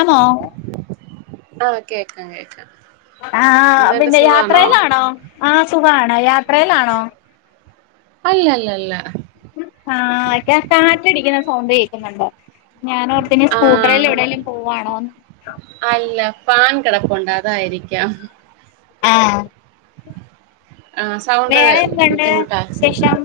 ആമോ ആ കേക്കാ കേക്കാ ആ പിന്നെ യാത്രയിലാണോ ആ സുഖാ അ യാത്രയിലാണോ അല്ലല്ലല്ല [unintelligible] ടിക്കുന്ന സൗണ്ട് കേക്കുന്നുണ്ട് ഞാനോർത്ത് ഇനി ആ സ്കൂട്ടറിൽ എവിടേലും പോവാണോന്ന് അല്ല പാൻ കേടപ്പുണ്ടതായിരിക് ക്കാം ആ ആഹ് സൗണ്ട് വേറെന്തണ്ട് ബുദ്ധിമുട്ടാ വിശേഷം?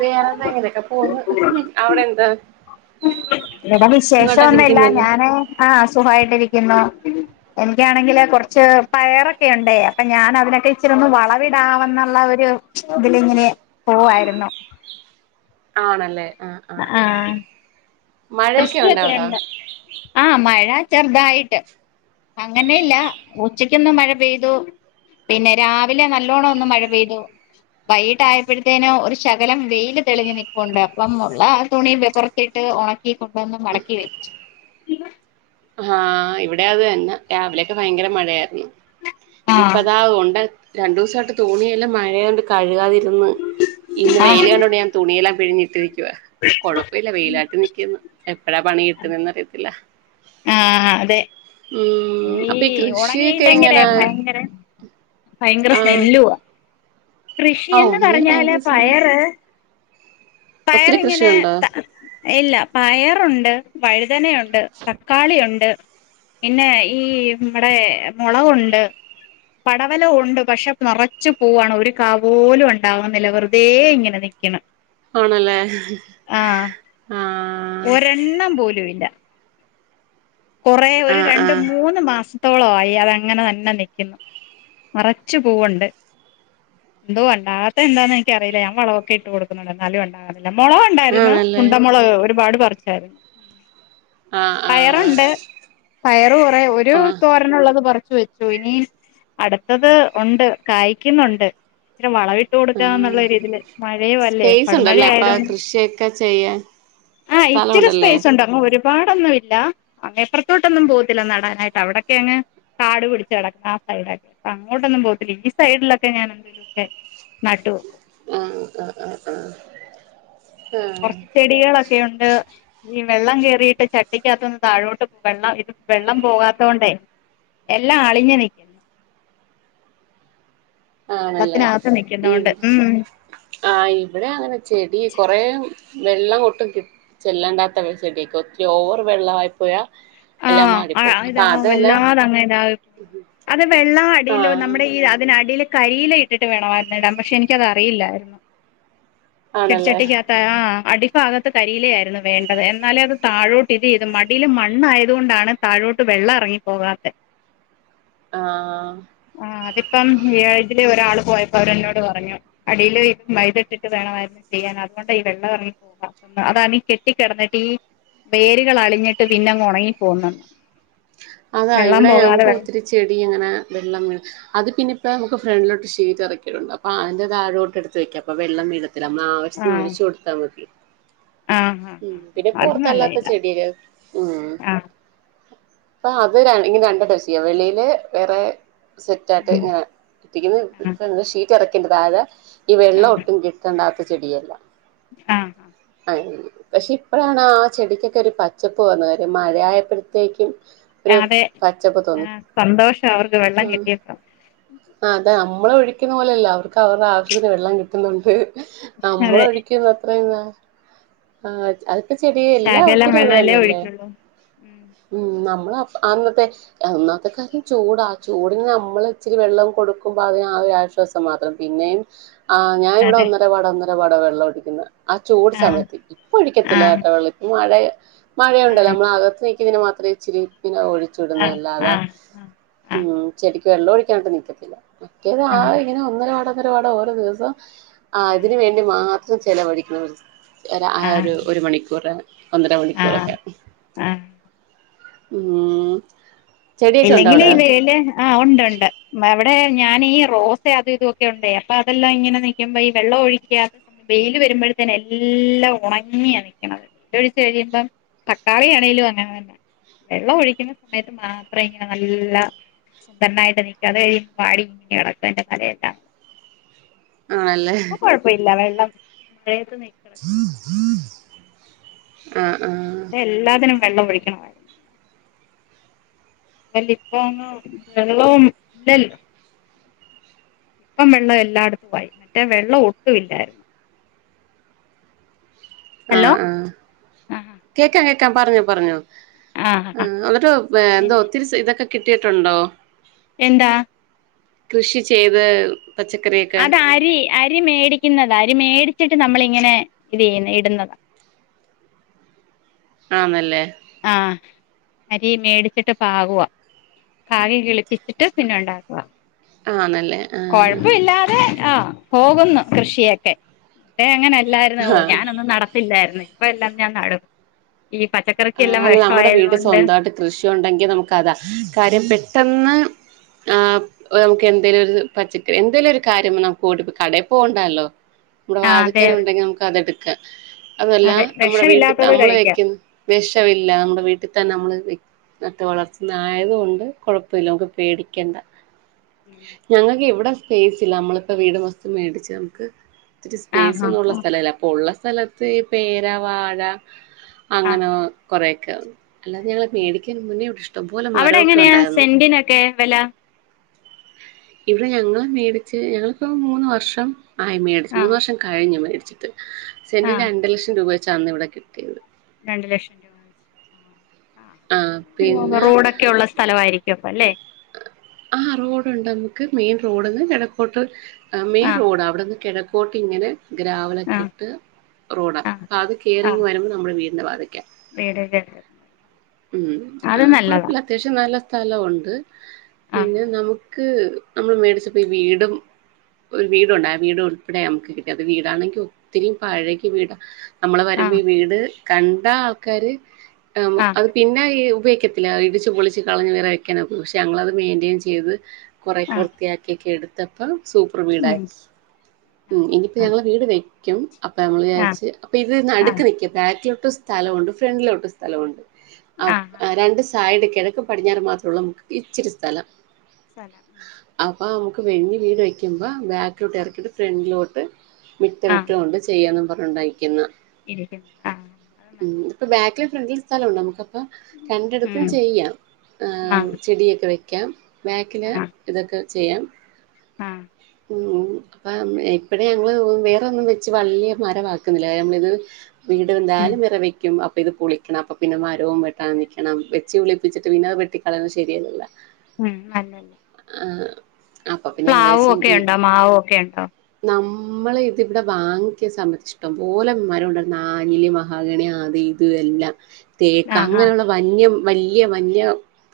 വേറെന്തായിങ്ങനെയക്കെ പോന്ന് അവിടെന്താ ഇവിടെ സുഖാട്ടെക്കെയിരിക്കുന്നില്ലേ? ഇരിക്കുന്നു എനിക്കാണെങ്കില് കൊറച്ച് പയറൊക്കെയുണ്ടെ അപ്പ ഞാനതിനൊ ക്കിച്ചിരെ ഒന്ന് വളവിടാവന്നുള്ള ഒരു ഇതിലിങ്ങനെ പോവായിരുന്നു. ആണല്ലേ ആഹ് അ ആഹ് ആ ആഹ് മഴയൊക്കെ ഉണ്ടോ അവിടെ കൃഷിയൊക്കെയുണ്ട് ആ മഴ ചെറുതായിട്ട് അങ്ങനെയില്ല ഉച്ചക്കൊന്നും മഴ പെയ്തു പിന്നെ രാവിലെ നല്ലോണോന്നു മഴ പെയ്തു വൈകിട്ടായിപ്പഴത്തേന് ഒരു ശകലം വെയില് തെളിഞ്ഞ് നിപ്പോണ്ട് അപ്പം മൊ [unintelligible] തുണി പൊറത്തിട്ട് ഒണക്കി കൊണ്ടുവന്ന് മടക്കി വെച്ചു ഹാ ഇവിടെ അത് തന്നെ രാവിലെക്കെ ഭയങ്കര മഴയായിരുന്നു ആഹ് ഇപ്പതാ ഒണ്ട് രണ്ടുസായിട്ട് തുണിയെല്ലാം മഴയായോണ്ട് കഴുകാതി ന്ന് ഇന്ന് ആഹ് വെയിൽ കണ്ടോണ്ട് ഞാൻ തുണിയെല്ലാം പിഴിഞ്ഞി [unintelligible] ട്ടേക്കുവാ ഇപ്പ കൊഴപ്പയില്ല വെയിലാട്ട് നിക്കിന്ന് എപ്പഴാ പണി കിട്ട്ന്നെന്ന് അറിയത്തില്ല ആ അതെ മ്മ് അപ് ഈ ഉണങ്ങിയില്ലെങ്കിലേ ഭയങ്കര ഭയങ്കര ആഹ് സ്മെല്ലുവ ആഹ് കൃഷിയെന്ന് ഒണങ്ങിയത് പറഞ്ഞാല് ഭയങ്കര രസമല്ല പയറ് ഒത്തിരി പയറിങ്ങനെ കൃഷിയുണ്ടോ ത ഇല്ല പയറുണ്ട് വഴുതനയൊ ണ്ട് തക്കാളിയുണ്ട് പിന്നെ ഈ ഇമ്മടെ മോളകുണ്ട്, പടവെല ഉണ്ട് പക്ഷെ നെറച്ച് പൂവാണ് ഒരു കാവോലും ഉണ്ടാവ്ന്നില്ല വെറുതെ ഇങ്ങനെ നിക്ക്ണ് ആണല്ലേ ആഹ് ഒരെണ്ണം പോലും ഇല്ല കൊറേ ഒര് ആഹ് രണ്ട് ആഹ് മൂന്ന് മാസം ത്രത്തോളം ആഴി അത് അങ്ങനെ തന്നെ നിക്കുന്നു നെറെച്ച് പൂവ്ണ്ട് എന്തോ ഒണ്ടാകാത്തെ എന്താന്ന് എൻക്കറീല ഞാൻ വളവൊക്കെ ഇട്ട് കൊട്ക്കുന്നുണ്ട് എന്നാലും ഉണ്ടാക മോളക് ഉണ്ടായിരുന്നു ആണല്ലേ ഉണ്ടമോളക് ഒരുപാട് പർ [unintelligible] ആഹ് ആഹ് ഇണ്ട് പയറ് കൊറേ ഒരു ആഹ് തോരന്ള്ളത് പറി ച്ചു വെച്ചു ഇനി അട്ത്തത് ഒണ്ട് കായ്ക്ന്നുണ്ട് വളവിട്ട് ആഹ് കൊടുക്കാന്ന്ള്ള രീതില് മഴയുവല്ലേ സ്പേസ് പടുമഴ ഉണ്ടല്ലേ അപ്പ ആയതൊ കൃഷിയൊക്കെ ചെയ്യാൻ ആഹ് സ്ഥലം ഇച്ചിരി ഉണ്ടല്ലേ സ്പൈസുണ്ട് [unintelligible] പാടൊന്നുല്ല അങ്ങെ പൊർത്തോട്ടൊന്നും പോകത്തില്ല നടാനായിട്ട് അവിടൊക്കെ അങ്ങ് കാടു പിടിച്ച് കെടക്കാ ആ സൈഡൊക്കെ അപ്പ അങ്ങോട്ടൊന്നും പോകത്തില്ല ഈ സൈഡിലൊക്കെ ഞാൻ എന്തെലു ഒക്കെ നട്ട് വെക്കും ആ ആ ആ ആ കൊർച്ച് ചെടികളൊക്കെ ഉണ്ട് ഈ വെള്ളം കേറിയിട്ട് ചട്ടിക്ക് അകത്ത്ന്ന് താഴോട്ട് വെള്ളം ഇത് വെള്ളം പോവാത്തോണ്ടെ എല്ലാം അളിഞ്ഞു നി ആണ് അല്ലേ നിക്കുന്നോണ്ട് ഇവ് ഉം ആ ഇവ്ടെ അങ്ങനെ ചെടി കൊറേ വെള്ളം ഒട്ടും കിട്ട് ചെല്ലാണ്ടാത്ത ചെടിക്ക് ഒത്തിരി ഓവർ വെള്ള ആയി പോയാ ആ ആ ഇതാ വെല്ലാതെ അങ്ങനെ ഇതാഹ് അത് വെള്ളം അടിയിലോ ആഹ് നമ്മുടെ ഈ അതിനടിൽ കരി ഇല ഇട്ടിട്ട് വേണമായിരുന്നു ഇടാൻ പക്ഷെ എനിക്കത് അറിയില്ലായിരുന്നു. ചെടി ആണല്ലേ ചട്ടിക്ക് അകത്ത് ആ അടി ഭാഗത്ത് കരിയില ആയിരുന്നു വേണ്ടത് എന്നാലേ അത് താഴോട്ട് ഇത് ഇത് മടിയിൽ മണ്ണ് ആയ അതുകൊണ്ടാണ് താഴോട്ട് വെള്ളം അറങ്ങിപ്പോകാത്തെ ആ ഇപ്പം ഏ ഇതിലെ ഒരാൾ പോയപ്പോ അവര് എന്നോട് പറഞ്ഞു അടിൽ ഇത് മൈത ഇട്ടിട്ട് വേണമായിരുന്നു ചെയ്യാൻ അതുകൊണ്ടാ ഈ വെള്ളം ഇറങ്ങി പോവാത്തോണ്ട് അതാണ് ഈ കെട്ടിക്കെടന്നിട്ട് ഈ വേരുകൾ അളിഞ്ഞിട്ട് പിന്നെ അങ്ങ് ഒണങ്ങി പോവ്ന്നെ അതാ ഇവിടെ ഞങ്ങക്ക് ഒത്തിരി ചെടി അങ്ങനെ വെള്ളം വീണ് അത് പിന്നെ ഇപ്പ അമ്മക്ക് ഫ്രിഡിലോട്ട് ഷീറ്റ് അറക്കലുണ്ട് അപ്പ അതിന്റെ താഴോട്ട് എടുത്ത് വെക്കാം അപ്പം വെള്ളം വീഴ ഇത്ര ആ ആവശ്യത്തിന് ഒഴിച്ചു കൊടുത്താ മതി. ആ ആ ഉം പിന്നെ അത് പൊറത്ത് നല്ല അല്ലാത്ത ഇതാ ചെടിയിൽ ഉം. ആ അപ്പ അത് രൺ ഇഞ്ഞിം രണ്ട് ടെസ്റ്റ് ചെയ്യാവോ വെളിയില് വേറെ സെറ്റ് ആയിട്ട് ഉം ഇങ്ങനെ ആ [unintelligible] ഷീ [unintelligible] താഴെ ഈ വെള്ളം ഒട്ടും കിട്ടണ്ടാത്ത ചെടി അല്ല ആ ആ പക്ഷെ ഇപ്പളാണ് ആ ചെടിക്കൊക്കെ ഒരു പച്ചപ്പ് വന്നത് മഴയായപ്പത്തേക്കും അതേ ആ സന്തോഷം അവർക്ക് വെള്ളം കിട്ടിയപ്പം ആ അതെ അമ്മള് ഒഴിക്കുന്ന പോലെയല്ല അവർക്ക് അവരുടെ ആവശ്യത്തിന് വെള്ളം കിട്ടുന്നുണ്ട് നമ്മള് അതെ ഒഴിക്കുന്ന ത്രയുംന്നാ ആ ത് അഹ് ചെടിയേ ശകലം എല്ലാത്തിനും അത് വെള്ളമല്ലേ തന്നെല്ലേ ഒഴിക്കുള്ളൂ ഉം ഉം അ മ്മള അപ്പ ആന്നത്തെ ഒന്നാംത്തെ കാര്യം ചൂട ചൂടിന്ന് അമ്മള് ത്തിരി വെള്ളവും കൊടുക്കുമ്പോ അത് ആ ഒരു ആശ്വാസം മാത്രം പിന്നെയും ആ ഞാ ഇവിടെ അതെ ഒന്നര പാടാന്ന് ദ വട വെള്ളം ഒടിക്കുന്ന ആ ചൂട് ആഹ് സമയത്ത് ഇപ്പൊ ഒഴിക്കത്തില്ല ആഹ് ഏട്ടോ വെള്ളറ്റ് മഴയാ മഴയുണ്ട് ആഹ് നമ്മള ആകത്ത് നി ഇതിന് മാത്ര ഇച്ചിരി പിന്നെ ഒഴിച്ചുടുന്ന ആഹ് അല്ലാത ആഹ് ആഹ് ഉം ചെടി വെള്ളോയി കാണ്ട് നിക്കത്തില്ല കേ ഒരാള് ഇങ്ങനെ ഒന്നരവാടാ ന്നര പാടോ ഓരോ ദിവസം ആ അതിന് ആഹ് വേണ്ടി മാ ചെലവഴിക്കണ [unintelligible] എര ആ ആഹ് ഒരു ഒരു മണിക്കൂറ് ഒന്നര ആഹ് മണിക്കൂറൊക്കെ ആഹ് ഉം ചെടിയൊക്കെ ഉണ്ടോ ഇല്ലങ്കില് അവിടെ ഇ വെയില് ആ ഉണ്ട് ഉണ്ട് അവിടെ ഞാൻ ഈ റോസേ അത് ഇത് ഒക്കെ ഉണ്ടേ അപ്പൊ അതല്ലാം ഇങ്ങനെ നിക്കുമ്പോ ഈ വെള്ളം ഒഴിക്കാത്ത വെയില് വരുമ്പയ് തന്നേ എല്ലാം ഉണങ്ങിയാ നിക്ക്ണത് ഒഴിച്ച് കഴിയുമ്പം തക്കാളിയാണങ്കിലും അങ്ങനെ തന്ന വെള്ളം ഒഴിക്കുന്ന സമയത്ത് മാ ത്ര ഇങ്ങനെ നല്ല സുന്ദരനായിട്ട് നിക്കന്നേ വാടി കടക്കും എന്റെ തലേല ആണല്ലേ ഇപ്പോ കൊഴപ്പയില്ല വെള്ളം വെയിലത്ത്‌ നിക്ക്ണത് ആ ആ വെള്ളം ഒഴിക്കണം വല്ലിപ്പൊന്നും വെള്ളവും ഇല്ലല്ലോ ഇപ്പം വെള്ളം എല്ലാടത്തും മറ്റേ വെള്ളം ഒട്ടും ഇില്ലായിരുന്നു ആ ഹലോ ആ ആഹ് കേക്ക് ആ പറഞ്ഞോ പറഞ്ഞോ ആഹ് ആ എന്നിട്ടോ ആ പിന്നെ ഒത്തിരി ഇതൊക്കെ കിട്ടിയിട്ടുണ്ടോ എന്താ കൃഷി ചെയ്ത് പച്ചക്കറിയൊക്കെ അത് അരി അരി മേടിക്കുന്നത് അരി മേടി വച്ചിട്ട് നമ്മള ഇങ്ങനെ ഇത് ചെയ്യുന്ന ഇടുന്നതാ ആനല്ലേ ആ അരി മേടിച്ചിട്ട് പാകുവാ പാകി കിളിപ്പി ചുറ്റ പിന്നെ ഉണ്ടാക്കുക ആന്നല്ലേ ആഹ് കൊഴപ്പ ഇില്ലാതെ ആഹ പോകുന്നു കൃഷിയൊക്കെ അങ്ങനെ ഇല്ലായിരുന്ന ഓ ആഹ് ഞാനൊന്നും നടത്തില്ലായിരുന്ന ഇപ്പ എല്ലാം ഞാൻ നടും ഈ പച്ചക്കറി ആ അല്ല നമ്മുടെ വീട് സ്വന്തമായിട്ട് കൃഷിയ ഉണ്ടെങ്കിൽ നമുക്ക്താ കാര്യം പെട്ട പെട്ടെന്ന് ആ നമുക്ക് എന്തെങ്കിലും ഒരു പച്ചക്കറി എന്തേലും ഒരു കാര്യം വന്നാൽ പോവാണ്ടല്ലോ കടേ പോണ്ടല്ലോ ഇവിടെ ആ അതെ അതെ വാധിക്കലുണ്ടെങ്കി നമക്കത് എടുക്ക ക്ക അതല്ല അതെ നമ്മടെ വീട്ടിൽ വിഷമില്ലാത്തത് നമ്മള് കഴിക്കാം വെക്ക വിഷമില്ല നമ്മുടെ വീട്ടിൽ തന്നെ നമ്മള് നട്ട് വളർത്തുന്ന ആയത കൊണ്ട് കൊഴപ്പമില്ല നമുക്ക് പേടിക്കണ്ട ഞങ്ങൾക്ക് എവിടെ സ്പേസ് ഇല്ല നമ്മൾ ഇപ്പോൾ വീട് മൊത്തം മേടിച്ചോളൂ ഒത്തിരി സ്പേസ് ആഹാ ഒന്നുള്ള സ്ഥലല്ല അപ്പൊ ഉള്ള സ്ഥല സ്ഥലത്ത് ഈ പേര വാഴ ആ അങ്ങനെ കുറെേയൊക്കെ അല്ലാതെ ഞങ്ങളെ മേടിക്കൻ മുന്നേ ഇ ഇഷ്ടംപോലെ അവിടെ മരമൊക്കെ എങ്ങനെയാ ഉണ്ടായിരുന്നു സെന്റിനൊക്കെ വില ഇവിടെ ഞങ്ങളെ മേടിച്ച് ഞങ്ങളിപ്പ മൂന്ന് വർഷം ആയി മേട ആ മൂന്ന് വർഷം കഴിഞ്ഞ മെഡി ച [inaudible] ആ സെന്റിന്റെ രണ്ട് ലക്ഷം രൂപ വെച്ച് വെച്ചാണ് ഇവിടെ കിട്ടിയത് രണ്ട് ലക്ഷം ആ റോഡൊക്കെ ഉള്ള സ്ഥലയിരിക്കും അപ്പ അല്ലെ ആ റോഡുണ്ട് നമുക്ക് മെയിൻ റോഡന്ന് കിഴക്കോട്ട് മെയിൻ ആ റോഡ് അവിടെ നിന്ന് കിഴക്ക് പോട്ടിങ്ങനെ ആ ഗ്രാവലൊക്കെ ഇട്ട് റോഡാ ആ അത് കേറി ആ ഇങ്ങ് വരുമ്പോൾ നമ്മുടെ വീ വീട് [unintelligible] അത് ആ നല്ലതാ കുഴപ്പില്ല അത്യാവശ്യം നല്ല സ്ഥലമുണ്ട് ആ പിന്നെ നമ്മു ക്ക് നമ്മള് മേടിച്ചപ്പോ ഈ വീടുംഒരു വീടുണ്ട് ആ വീട് ഉൾപ്പെടെ നമുക്ക് കിട്ടിയ അത് വീടാണെങ്കിൽ ഒത്തിരി പഴകിയ വീടാ നമ്മള് ആ വരുമ്പോ ഈ വീട് കണ്ട ആൾക്കാര് ആ അത് പിന്നെ ഈ ഉപയോഗത്തില്ല ഇടിച്ചു പൊളിച്ചും കളഞ്ഞ് വേറേ വെക്കണം പക്ഷെ ഞങ്ങളത് മെയിന്റെൻ ചെയ്ത് കുറെ ആ വൃത്തിയാക്കിയൊക്കെ എടുത്ത് തപ്പം സൂപ്പർ വീടായി ഉം ആ ഉം ഇനിയിപ്പോ ഞങ്ങള് വീട് വെ ക്കും അപ്പൊ നമ്മള് ആ വിചാരിച്ച്അപ്പ ഇത് നടുക്ക്നിക്ക ബാക്കി സ്ഥലമുണ്ട്. ഫ്രണ്ട്ലിലോട്ട് സ്ഥലമുണ്ട്. ആ രണ്ട് സൈഡ കിഴക്ക് പടിഞ്ഞാറ് മാത്രമുള്ള നമ്മുക് ഇച്ചിരി സ്ഥലം സ്ഥലം ഉം അപ്പോം നമുക്ക് വലിയ വീട് വയ്ക്കുമ്പോൾ ബാക്കിലോട്ട് ഇറക്കി യിട്ട് ഫ്രണ്ടിലോട്ട് മിറ്റം വിട്ടുകൊണ്ട് ചെയ്യും പറഞ്ഞു ഉണ്ടായിക്കുന്ന ഇരിക്കും ആ ഫ്രണ്ടില് സ്ഥലമുണ്ട് നമ്മക്ക് അപ്പം രണ്ടിടത്തും ഉം ചെയ്യാം ആ [unintelligible] വെക്കാം ബാക്കില് ആ ഇതൊക്കെ ചെയ്യാം ആ ഉം അപ്പ ഇപ്പഴെഞങ്ങള് വേറൊന്നും വെച്ച് വലിയ മരമാക്കുന്നില്ല. ഞ മ്മളിത് വീട് ഉം എന്തായാലും വേറെ വക്കും. അപ്പൊ ഇത് പൊളിക്കണം അപ്പൊ പിന്നെ മരവും വെട്ടാൻ നില്ക്കണം. വെച്ച് കിളിപ്പിച്ചിട്ട് പിന്നെ അത് വെട്ടിക്കളയുന്നത് ശരിയല്ലല്ലോ. ഉം നല്ലല്ലേ ആ അപ്പൊ പിന്നെ ഞങ്ങ വി ഒക്കെ ഉണ്ടോ മാവ് ഓക്കെ ഉണ്ടോ നമ്മള് ഇതിവിടെ വാങ്ങിയ സമ്മധിഷ്ടം പോലെ മരം ഉണ്ട് നഞ്ഞില് മഹാഗണി അത് ഇദ് എല്ലാം തേക്ക് ആഹ് ഹാ അങ്ങനെയുള്ള വന്യം വല്യ വല്യ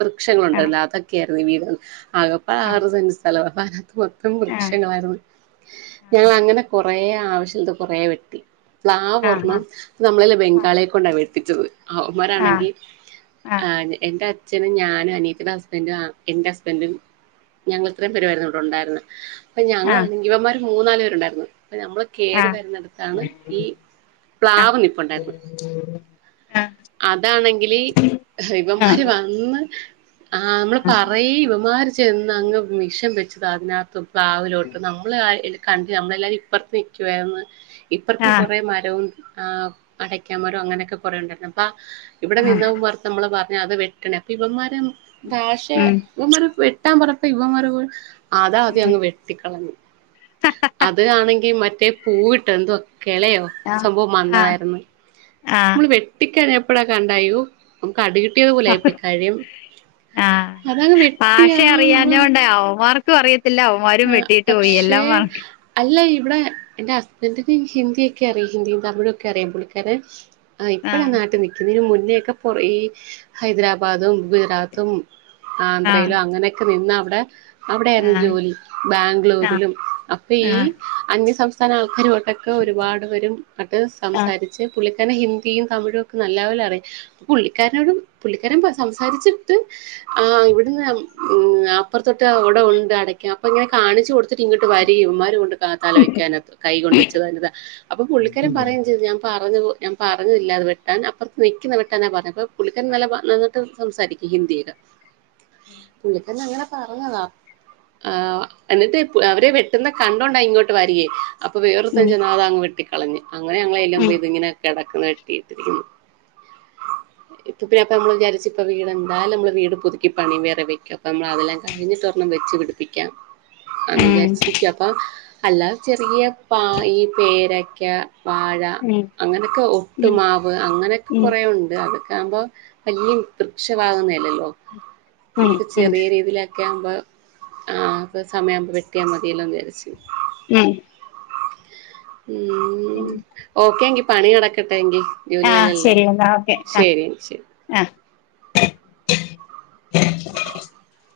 വൃക്ഷങ്ങളൾ ഉണ്ടാവല്ലോ അതൊക്കെയ [unintelligible] ആകപടെ ആഹ് ആറ്സെന്റ് സ്ഥലവാ അതിനകത്തു ആഹ് വൃക്ഷങ്ങളായിരുന്നു ഞങ്ങൾ അങ്ങനെ കുറെ കുറെ ആവശ്യ കൊറേ വെട്ടി പ്ലാവ് ആഹ് ഒരണ്ണം ആഹ് നമ്മളെല്ല ബംഗാളിയെ കൊണ്ടാണ് വെട്ടി ച് ആഹ് അവന്മാരാണെങ്കി ആ ആഹ് എന്റെ അച്ഛ അച്ഛനും ഞാനും അനിയത്തിയുടെ ഹസ്ബൻഡും എൻന്റെറെ ഹസ്ബൻഡും ഞങ്ങൾ ഇത്രയും പേരായിരുന്നു ഇവിടെണ്ടായിരുന്നത് അപ്പ ഞങ്ങ ആഹ് ഇവന്മാർ മൂന്നാല് പേരുണ്ടായിരുന്നു നമ്മൾ ആഹ് കേയറി ആഹ് വരുന്നിടുത്താണ് ഈ പ്ലാവ് നി ഇപ്പ ഉണ്ടായിരുന്നു അതാണെങ്കിൽ ഇവമാര് ആഹ് ആഹ് വന്ന് ആ നമ്മള് പറയി ഇവമാര് ചെന്ന് അങ്ങ് മിഷൻ വെ [unintelligible] പ്ലാവിലോട്ട് നമ്മള് അ കണ്ട് നമ്മളെല്ലാവരും ഇപ്പറത്തെ നിക്കുവാര്ന്ന് ആഹ് ഇപ്പറത്തും ആഹ് കുറേ മരവും ആ അടക്കാ മരവും അങ്ങനെയൊക്കെ കുറേ ഉണ്ടായിരുന്നു അപ്പൊ ഇവിടെ ആഹ് നിന്നവും പുറത്ത് നമ്മള് അത് വേട്ടന് അപ്പ ഇവന്മാർ ഭാഷ ഉം ഇവന്മാർ വെട്ട് വെട്ടാൻ പറഞ്ഞപ്പോ ഇവന്മാർ പോലും അതാ ഉം ങ്ങ് വെട്ടികളഞ്ഞ് അത് ആണെങ്കിൽ മറ്റേ റ്റെ പൂവ് ഇട്ട എനന്തോ കേളയോ ആഹ് സംഭവം ആഹ് വന്നതായിരുന്നു ആഹ് നമ്മള് വെട്ടിക്കഴി ഇപ്പളോക്കെ അണ്ടായു അടികിട്ടിയാദ് പോലെ ആയി പോയി കഴും ആഹ് അതങ്ങ് ഭാഷ വെട്ടിയാ നമ്മള മാരും വെട്ടിട്ട് പോയി എല്ലാം മറ ഇല്ല ഇവിടെ എന്റെ ഹസ്ബന്റിന് ഹിന്ദിയൊക്കെ അറിയാം ഹിന്ദിയും തമിഴൊക്കെ അറിയാം പുള്ളിക്കാരൻ ആ ഇപ്പോഴാ ആഹ് നാട്ടി നിക്കുന്നേ ഇതിനുമുന്നേ പിന്നെയൊക്കെ കൊറേ ഹൈദരാബാദും ഗുജറാത്തും ആഹ് ആന്ധ്രയിലോ അങ്ങനെയൊക്കെ നിന്നാ അവിടെ അവിടെ ആയിര്ന്ന് ആഹ് ജോലി ആഹ് ബാംഗ്ളൂരിലും അപ്പ ഈ ആഹ് അന്യ സം [unintelligible] [unintelligible] ഒരുപാട് വരും അത് ആഹ് സംസാരിച് പുള്ളി ഹിന്ദിയും തമിഴ്യൊക്കെ നല്ല പോലെ അറിയാം പുള്ളികാരനോടും പുള്ളിക്കാരൻ സംസാരിച്ചിട്ട് ആഹ് ഇവ്ട്ന്ന് ഊം അപ്പതൊട്ട് ഇവിടെ ഉണ്ട് അടക്ക ങ്ങനെ കാണിച്കൊട്തിട്ട് ഇങ്ങ്ട്ട് വരി ഇവന്മാര് കൊണ്ട് തല വെക്കാനൊക്കെ കൈ കൊണ്ടിച്ചു അപ്പൊ പുള്ളിക്കാരൻ പറയേം ചെയ്ത് ഞാൻ പറഞ്ഞ പൊ ഞാൻ പറഞ്ഞില്ല അത് വെട്ടാൻ അപ്പറത്ത് നിക്കുന്ന വെട്ടാനാ പറഞ്ഞെ അപ്പ പുുള്ളിക്കാരൻ നല്ല [unintelligible] നന്നായിട്ട് സംസാരിക്കും ഹിന്ദിയൊക്കെ പുള്ളിക്കരനങ്ങനെ പറഞ്ഞതാ ആ എന്നിട്ട് ഇ അവരെ വെട്ടുന്ന കണ്ടോണ്ടാ ഇങ്ങോട്ട് വര്യേ അപ്പം വേറൊരുത്തൻ ഉം ചെന്ന് അങ്ങ് വെട്ടി കളഞ്ഞ് അങ്ങനെ ഞങ്ങള് ചെല്ലുമ്പോ ഉം പൊയ്ത് ഇങ്ങനെ കെട [unintelligible] ട്ടിടിരിക്ണ് ഇപ്പൊ പിന്നെന്നപ്പോമ്മൾ വിചാരിച് ഇപ്പൊ വീടെന്തായാലും നമ്മൾ പുതുക്കി പണിയും വേറെ വെ അപ്പമ്മൾ അതെല്ലാം കഴിഞ്ഞ് ഒരെണ്ണം വെച്ച് പിടി പ്പിക്കാം അന്ന് ഉം വിചാരിച്ചിരിക്ക അപ്പൊ അല്ലാ ചെറിയ പ ഈ പേരയ്ക്ക വാഴ ഉം അങ്ങനെക്കെ ഉം ഒട്ടുമാവ് അങ്ങനെക്കെ കൊറേ ഉം ഉണ്ട് [unintelligible] ആമ്പോ വല്യേ വൃക്ഷവാകുന്നഅലല്ലോ മുക്ക് ഉം ചെറിയ രീതിയിൽ [inaudible] മ്പോ ആഹ് [unintelligible] സമയാവുമ്പോ വെട്ടിയമതീലോന് വിചാരി ഊം ഊം ഒക്കെങ്കി പണി നടക്കട്ടെ എങ്കി ആഹ് ജോലീയലല്ലേ ശരി എന്നാ ഓക്കെ ആഹ് ശെരി ശെരി ആഹ് [unintelligible]